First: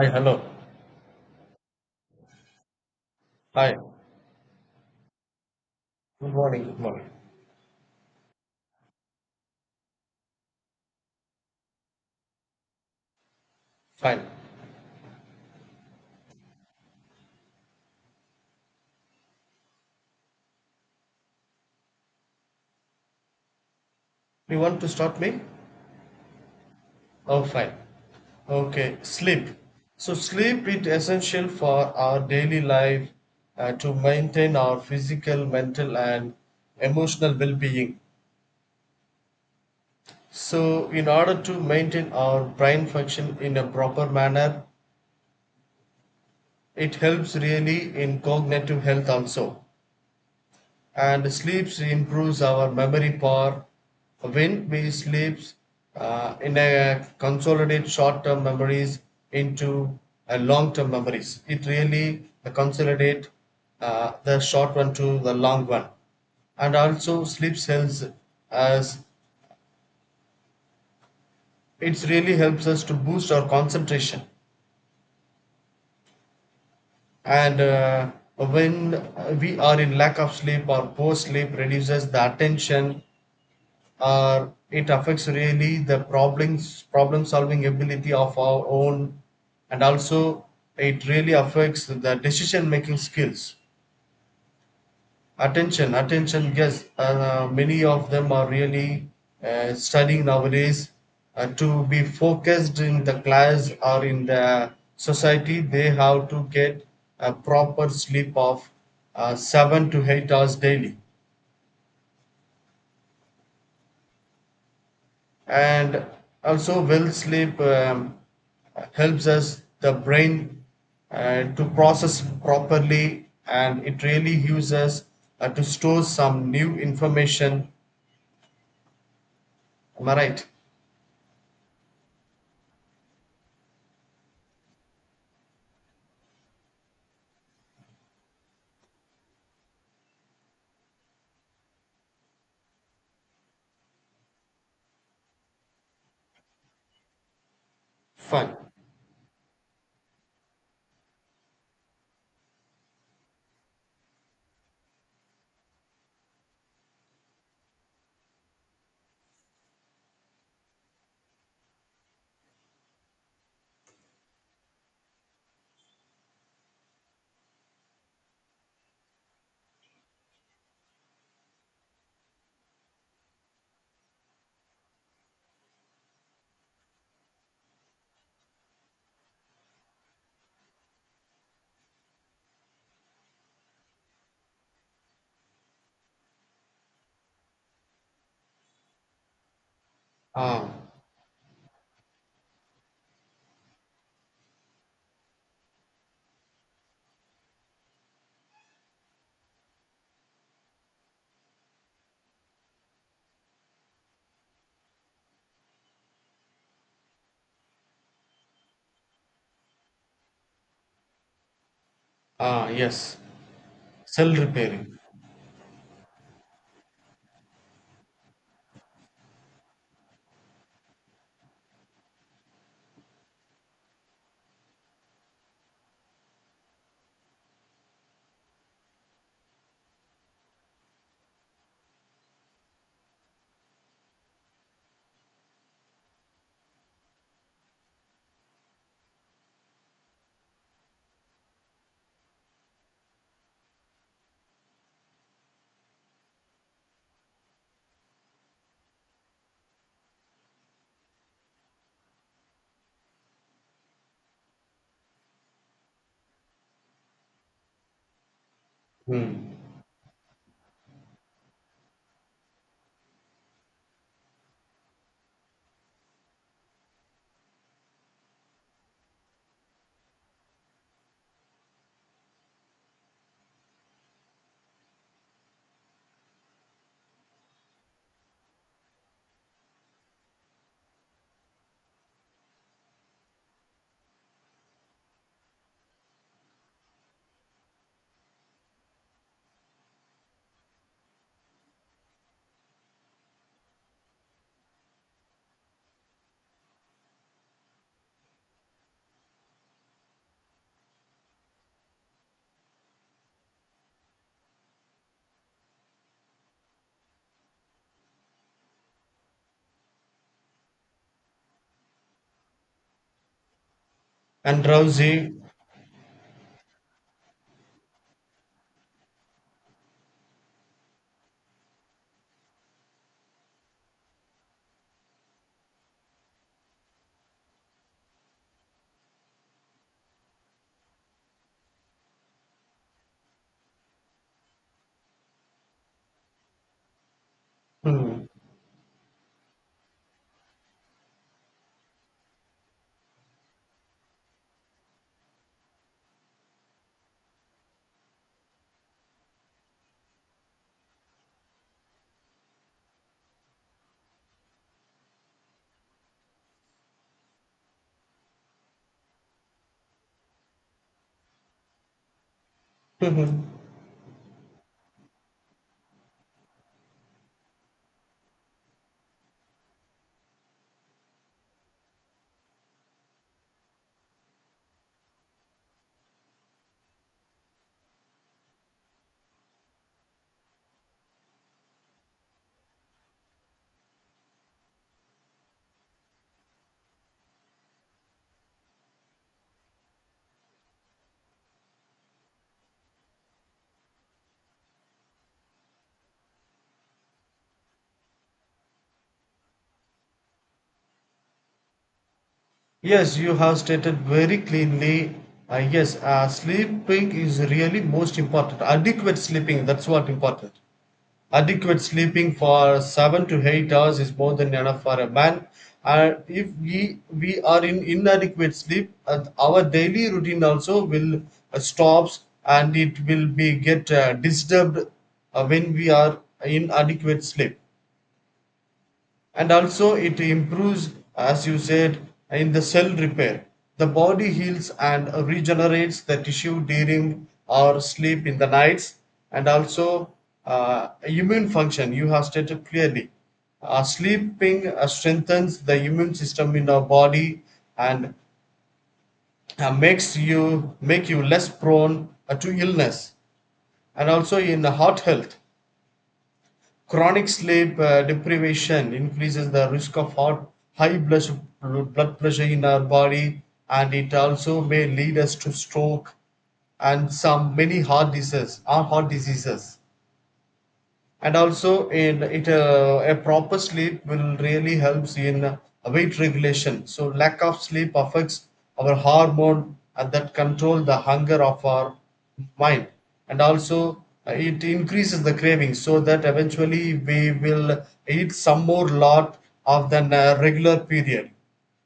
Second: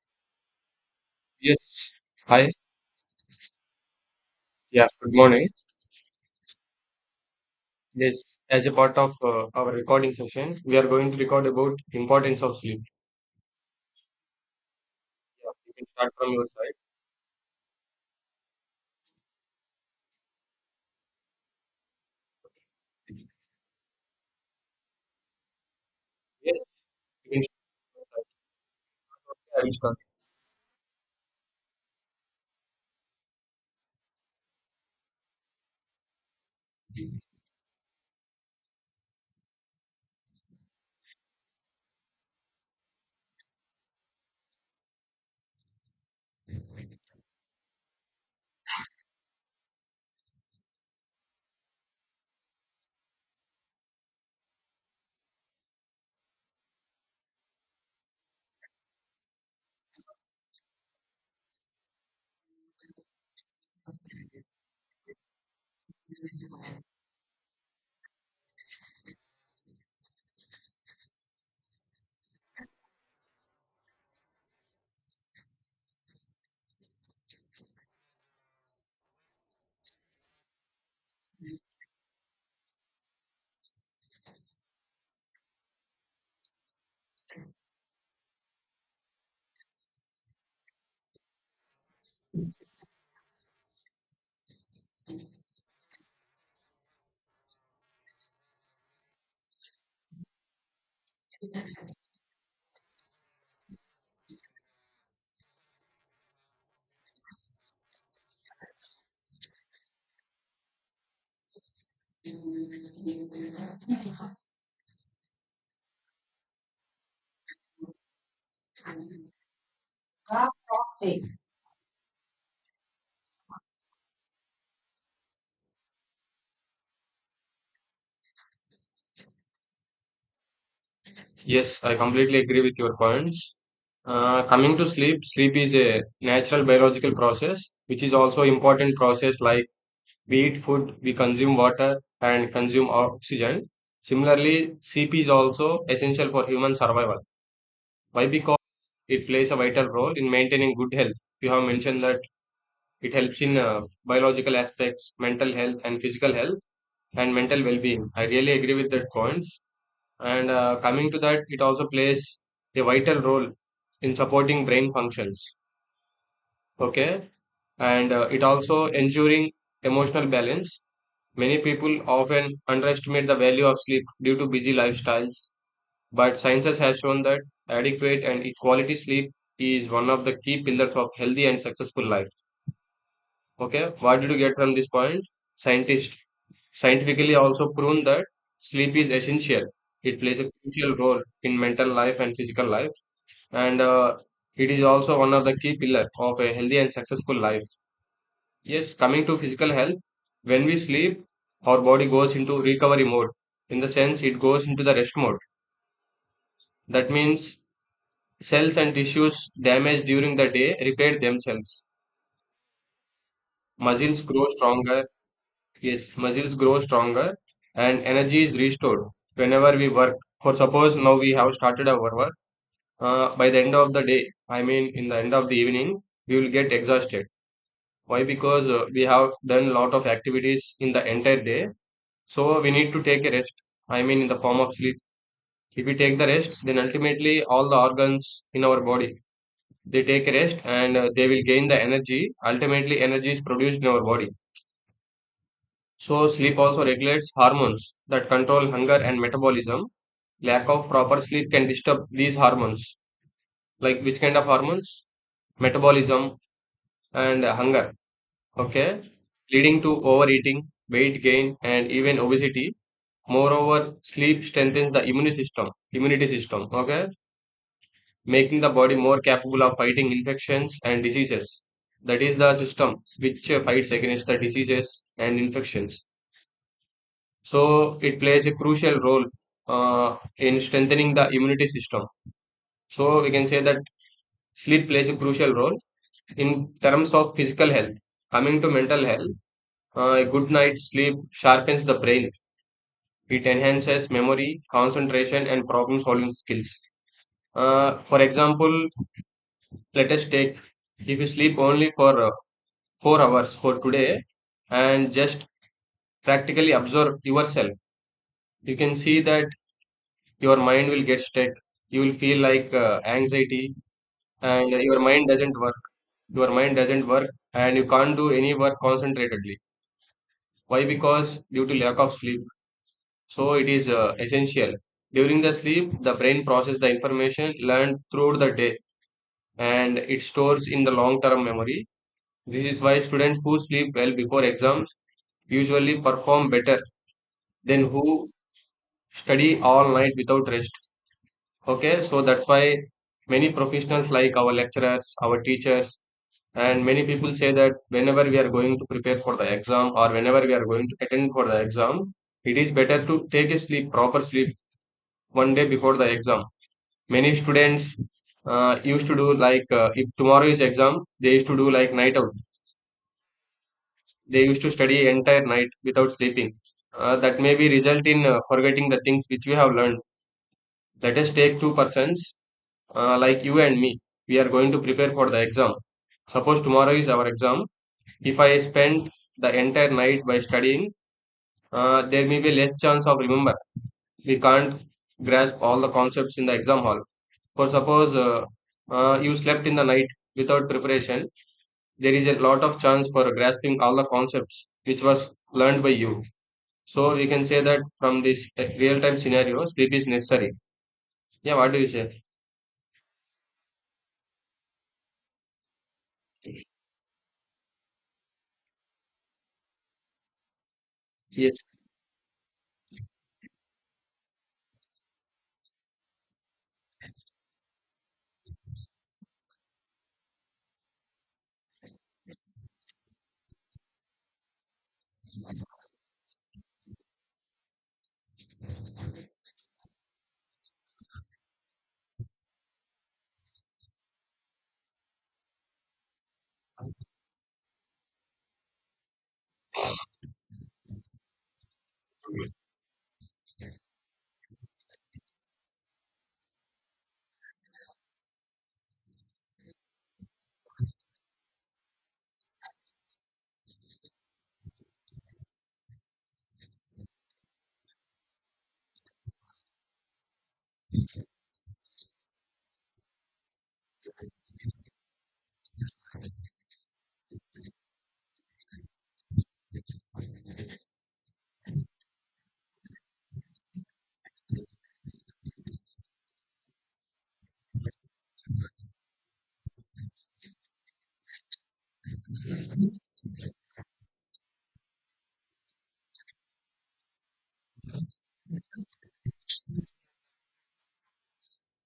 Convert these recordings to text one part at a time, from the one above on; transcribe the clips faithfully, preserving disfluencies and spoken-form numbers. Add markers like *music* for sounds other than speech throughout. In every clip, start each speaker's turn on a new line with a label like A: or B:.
A: Hi, hello.
B: Yes. Hi.
A: Hi.
B: Yeah, good morning.
A: Good morning. Good morning.
B: Yes, as a part of uh, our recording session, we are going to record about importance of sleep.
A: Fine.
B: Yeah, you can start from your side.
A: You want to stop me?
B: Yes, you can
A: Oh,
B: start.
A: fine. Okay. Sleep.
B: I will start.
A: So sleep is essential for our daily life uh, to maintain our physical, mental, and emotional well-being. So in order to maintain our brain function in a proper manner, it helps really in cognitive health also. And sleeps improves our memory power. When we sleep, uh, in a consolidate short-term memories into a long-term memories, it really consolidate uh, the short one to the long one. And also sleep helps as it really helps us to boost our concentration. And uh, when we are in lack of sleep or poor sleep reduces the attention, uh, it affects really the problems problem solving ability of our own. And also it really affects the decision making skills. Attention attention yes, uh, many of them are really uh, studying nowadays, uh, to be focused in the class or in the society. They have to get a proper sleep of uh, seven to eight hours daily. And also well sleep um, helps us the brain uh, to process properly, and it really uses uh, to store some new information. Am I right?
B: Yes, I completely agree with your points. Uh, coming to sleep, sleep is a natural biological process, which is also important process like we eat food, we consume water, and consume oxygen. Similarly, sleep is also essential for human survival. Why? Because
A: Fine.
B: it plays a vital role in maintaining good health. You have mentioned that it helps in uh, biological aspects, mental health, and physical health, and mental well being. I really agree with that points. And uh, coming to that, it also plays a vital role in supporting brain functions. Okay. And uh, it also ensuring emotional balance. Many people often underestimate the value of sleep due to busy lifestyles, but sciences has shown that adequate and quality sleep is one of the key pillars of healthy and successful life. Okay, what did you get from this point? Scientists scientifically also proven that sleep is essential. It plays a
A: Ah.
B: crucial role in mental life and physical life, and uh, it is also one of the key pillars of a healthy and successful life. Yes, coming to physical health, when we sleep, our body goes into recovery mode. In the sense, it goes into the rest mode. That means cells and tissues damaged during the day repair themselves.
A: Ah, yes.
B: Muscles
A: Cell
B: grow
A: repairing.
B: stronger. Yes, muscles grow stronger and energy is restored whenever we work. For suppose now we have started our work, uh, by the end of the day, I mean in the end of the evening, we will get exhausted. Why? Because uh, we have done a lot of activities in the entire day. So we need to take a rest. I mean in the form of sleep. If we take the rest, then ultimately all the organs in our body they take rest and uh, they will gain the energy. Ultimately, energy is produced in our body. So, sleep also regulates hormones that control hunger and metabolism. Lack of proper sleep can disturb these hormones. Like which kind of hormones? Metabolism and uh, hunger. Okay.
A: Hmm.
B: Leading to overeating, weight gain, and even obesity. Moreover, sleep strengthens the immune system, immunity system. Okay, making the body more capable of fighting infections and diseases. That is the system which uh, fights against the diseases and infections. So it plays a crucial role uh, in strengthening the immunity system. So we can say that sleep plays a crucial role in terms of physical health. Coming to mental health, uh, a good night's sleep sharpens the brain. It enhances memory, concentration, and problem solving skills. Uh, for example, let us take if you sleep only for uh, four hours for today and just practically observe yourself. You can see that your mind will get stuck, you will feel like uh, anxiety
A: And
B: and your mind
A: drowsy.
B: doesn't work, your mind doesn't work and you can't do any work concentratedly. Why? Because due to lack of sleep. So it is uh, essential during the sleep the brain processes the information learned throughout the day and it stores in the long term memory. This is why students who sleep well before exams usually perform better then who
A: Hmm.
B: study all night without rest. Okay, so that's why many professionals like our lecturers, our teachers, and many people say that whenever we are going to prepare for the exam or whenever we are going to attend for the exam, it is better to take a sleep, proper sleep, one day before the exam. Many students uh, used to do like uh, if tomorrow is exam, they used to do like night out.
A: *laughs*
B: They used to study entire night without sleeping. Uh, that may be result in uh, forgetting the things which we have learned. Let us take two persons uh, like you and me. We are going to prepare for the exam. Suppose tomorrow is our exam. If I spend the entire night by studying, uh, there may be less chance of remember. We can't grasp all the concepts in the exam hall. For suppose uh, uh, you slept in the night without preparation, there is a lot of chance for grasping all the concepts which was learned by you. So we can say that from this real time scenario, sleep is necessary. Yeah, what do you say?
A: Yes, you have stated very cleanly. Uh, yes, uh, sleeping is really most important, adequate sleeping, that's what important.
B: Yes,
A: Adequate sleeping for seven to eight hours is more than enough for a man. And if we we are in inadequate sleep, uh, our daily routine also will uh, stops, and it will be get uh, disturbed uh, when we are in adequate sleep. And also it improves, as you said, in the cell repair. The body heals and regenerates the tissue during our sleep in the nights. And also, uh, immune function, you have stated clearly. Uh, sleeping uh, strengthens the immune system in our body, and uh, makes you make you less prone uh, to illness. And also in the heart health, chronic sleep uh, deprivation increases the risk of heart, high blood, su- blood pressure in our body, and it also may lead us to stroke and some many heart diseases. Our heart diseases. And also in it, uh, a proper sleep will really helps in uh, weight regulation. So lack of sleep affects our hormone and that control the hunger of our mind. And also uh, it increases the craving, so that eventually we will eat some more lot of than a regular period.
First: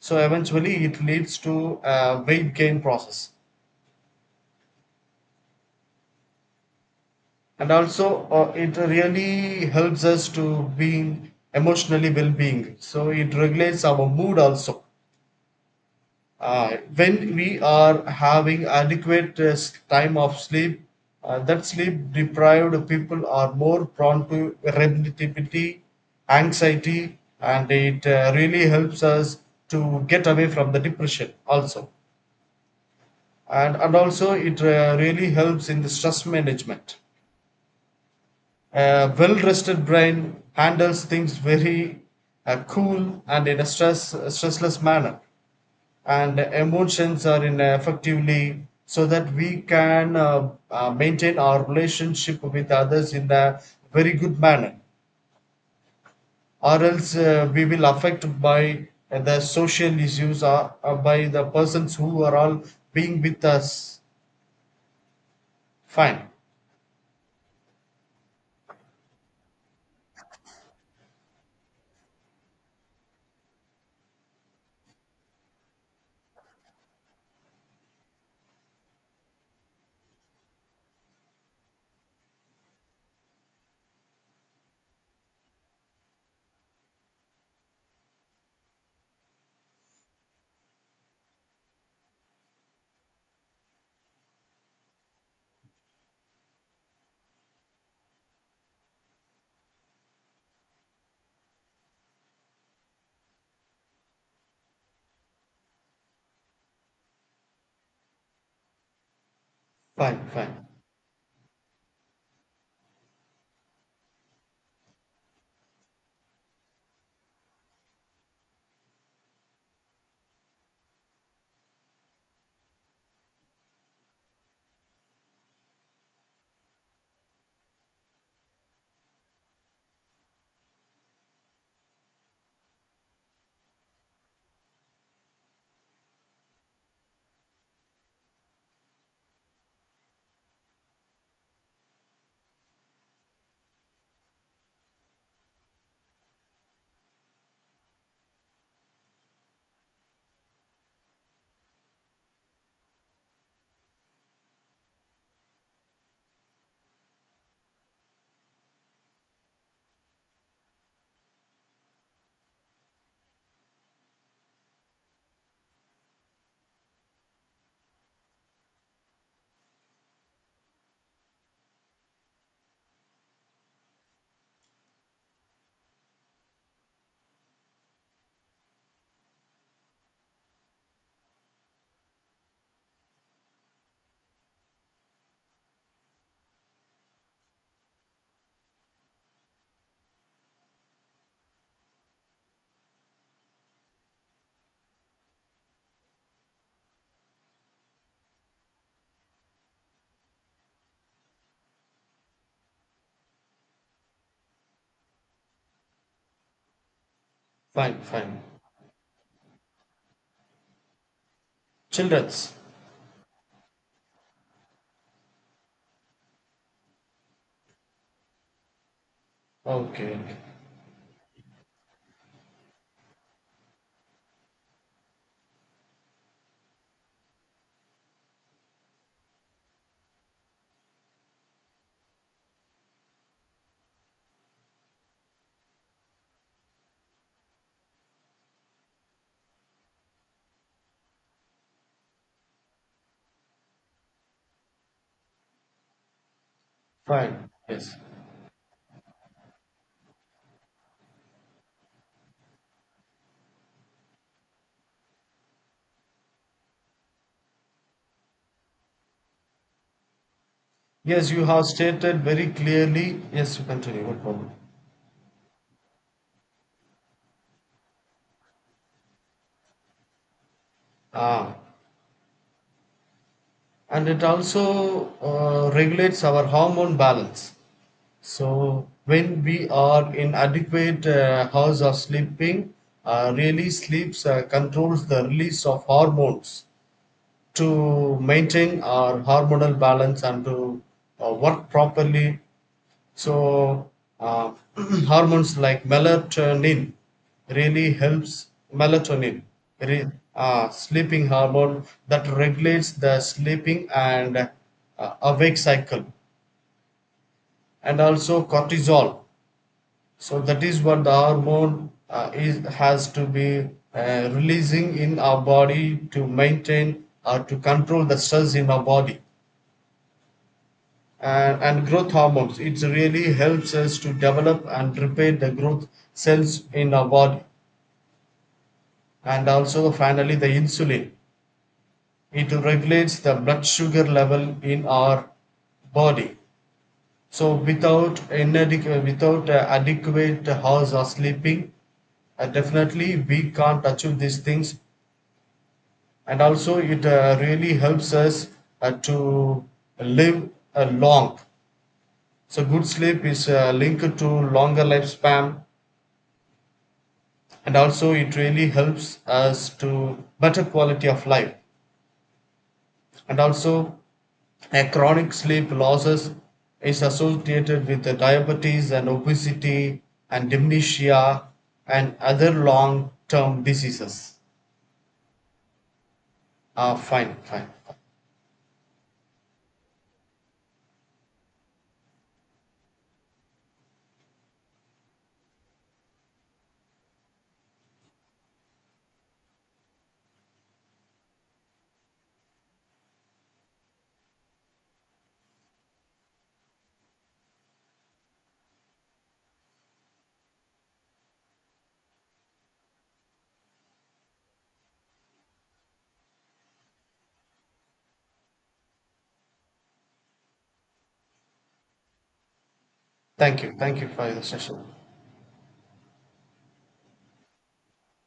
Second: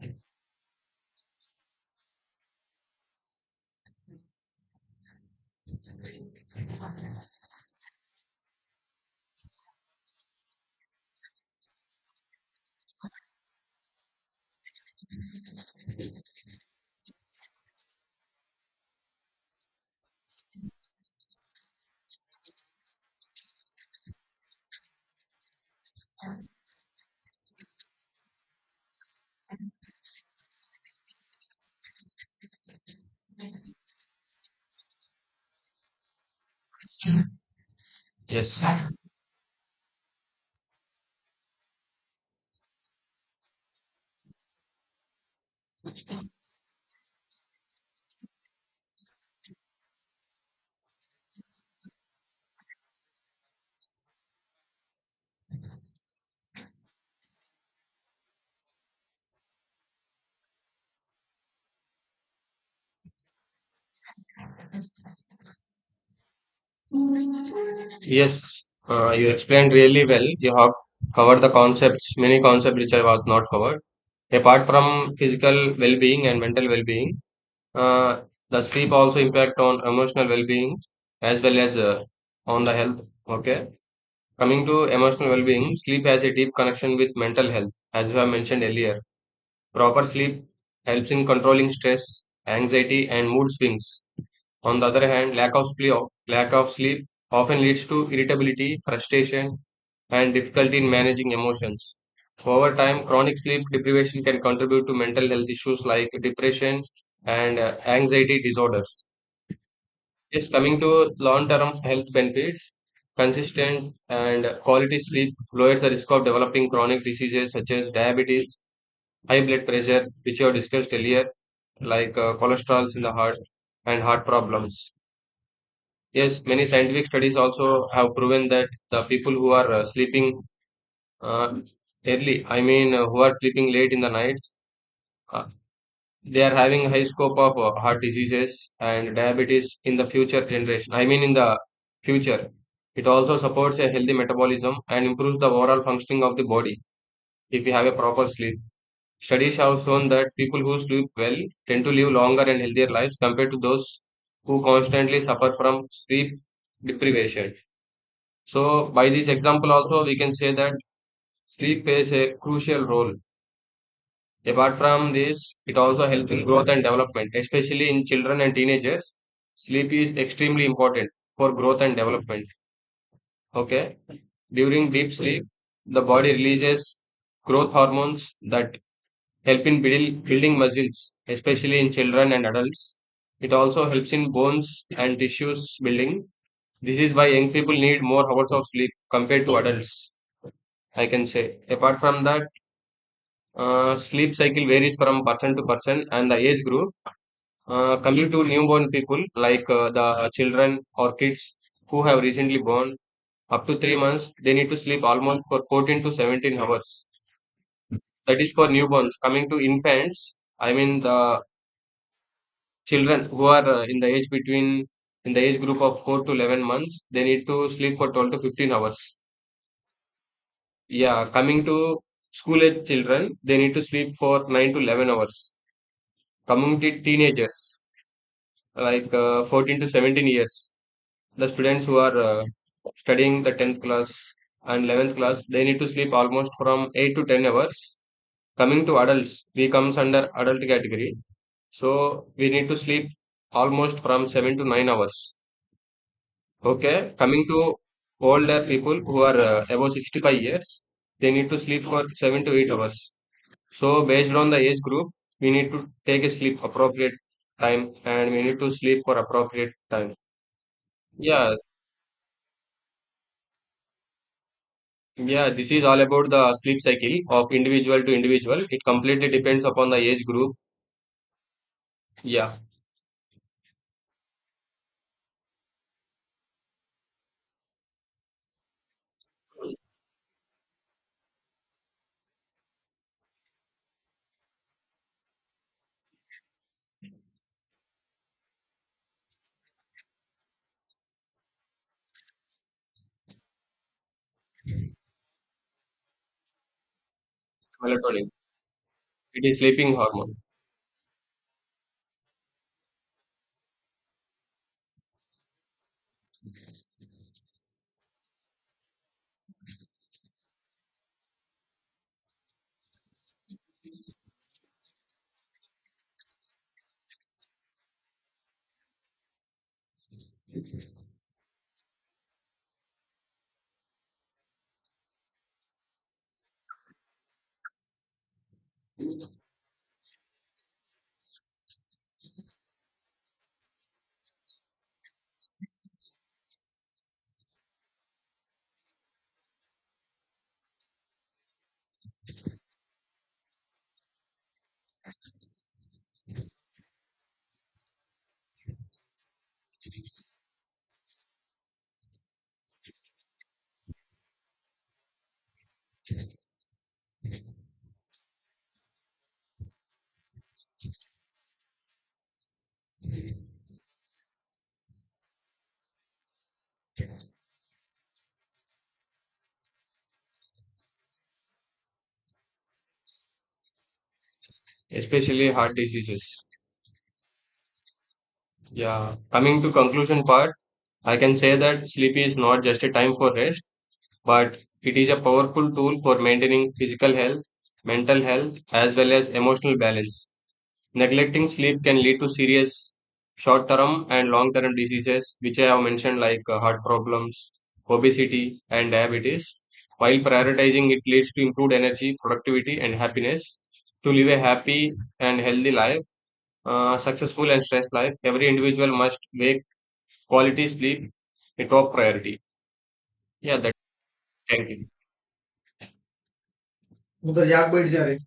A: So eventually it leads to a weight gain process. And also uh, it really helps us to being emotionally well-being. So it regulates our mood also uh, when we are having adequate uh, s- time of sleep. Uh, that sleep deprived people are more prone to irritability, anxiety, and it uh, really helps us to get away from the depression also. And and also it uh, really helps in the stress management.
B: yes.
A: A well rested brain handles things very uh, cool and in a stress stressless manner, and emotions are in effectively, so that we can uh, uh, maintain our relationship with others in a very good manner, or else uh, we will affect by the social issues or, or by the persons who are all being with us. Fine,
B: Yes, uh, you explained really well. You have covered the concepts, many concepts which I was not covered. Apart from physical well-being and mental well-being, uh, the sleep also impact on emotional well-being as well as uh, on the health. Okay, coming to emotional well-being, sleep has a deep connection with mental health, as I mentioned earlier. Proper sleep helps in controlling stress, anxiety, and mood swings. On the other hand, lack of sleep, lack of sleep often leads to irritability, frustration, and difficulty in managing emotions. Over time, chronic sleep deprivation can contribute to mental health issues like depression and uh, anxiety disorders.
A: fine,
B: Yes,
A: fine,
B: coming to long term health benefits, consistent and quality sleep lowers the risk of developing chronic diseases such as diabetes, high blood pressure, which you have discussed earlier, like uh, cholesterols in the heart and heart problems. Yes, many scientific studies also have proven that the people who are uh, sleeping uh, early, I mean, uh, who are sleeping late in the nights, uh, they are having high scope of uh, heart diseases and diabetes in the future generation. I mean, in the future, it also supports a healthy metabolism and improves the overall functioning of the body if you have a proper sleep. Studies have shown that people who sleep well tend to live longer and healthier lives compared to those who constantly suffer from sleep deprivation. So by this example also we can say that sleep plays a crucial role. Apart from this, it also helps in growth and development, especially in children and teenagers. Sleep is extremely important for growth and development. Okay. During deep sleep, the body releases growth hormones that help in build, building muscles, especially in children and adults. It also helps in bones and tissues building. This is why young people need more hours of sleep compared to adults, I can say. Apart from that, Uh, sleep cycle varies from person to person and the age group. Uh, coming to newborn people, like uh, the children or kids who have recently born, up to three months, they need to sleep almost for fourteen to seventeen hours.
A: fine,
B: That
A: fine.
B: is for newborns. Coming to infants, I mean the
A: Children's.
B: children who are uh, in the age between in the age group of four to eleven months, they need to sleep for twelve to fifteen hours.
A: Okay, okay.
B: Yeah, coming to school age children, they need to sleep for nine to eleven hours. Coming to teenagers, like uh, fourteen to seventeen years, the students who are uh, studying the tenth class and eleventh class, they need to sleep almost from eight to ten hours. Coming to adults, we comes under adult category, so we need to sleep almost from seven to nine hours. Okay, coming
A: Fine.
B: to
A: Yes.
B: older people who are uh, above sixty-five years, they need to sleep for seven to eight hours. So based on the age group, we need to take a sleep appropriate time and we need to sleep for appropriate time.
A: Yes, you
B: Yeah.
A: have stated very clearly. Yes, you continue, no problem.
B: Yeah, this is all about the sleep cycle of individual to individual. It completely depends upon the age group.
A: Ah,
B: Yeah,
A: and it also uh, regulates our hormone balance. So when we are in adequate uh, hours of sleeping, uh, really sleeps uh, controls the release of hormones to maintain our hormonal balance and to uh, work properly. So uh, *clears throat* hormones like melatonin really
B: melatonin.
A: helps. Melatonin,
B: It is sleeping
A: re,
B: hormone,
A: uh, sleeping hormone that regulates the sleeping and uh, awake cycle, and also cortisol. So that is what the hormone uh, is has to be uh, releasing in our body to maintain or to control the stress in our body. and, and growth hormones. It really helps us to develop and repair the growth cells in our body. And also, finally, the insulin. It regulates the blood sugar level in our body. So, without inadequate, without uh, adequate house or sleeping, uh, definitely we can't achieve these things. And also, it uh, really helps us uh, to live uh, long. So, good sleep is uh, linked to longer lifespan, and also it really helps us to better quality of life. And also, a chronic sleep losses is associated with the diabetes and obesity and dementia and other long term diseases.
B: especially heart diseases.
A: Ah, fine, fine.
B: Yeah, coming to conclusion part, I can say that sleep is not just a time for rest, but it is a powerful tool for maintaining physical health, mental health, as well as emotional balance. Neglecting sleep can lead to serious short term and long term diseases, which I have mentioned, like uh, heart problems, obesity, and diabetes. While prioritizing it leads to improved energy, productivity, and happiness. To live a happy and healthy life, uh, successful and stress life, every individual must make quality sleep a top priority. Yeah,
A: Thank
B: that,
A: you, thank you for the
B: thank
A: session.
B: you. उधर जाग बैठ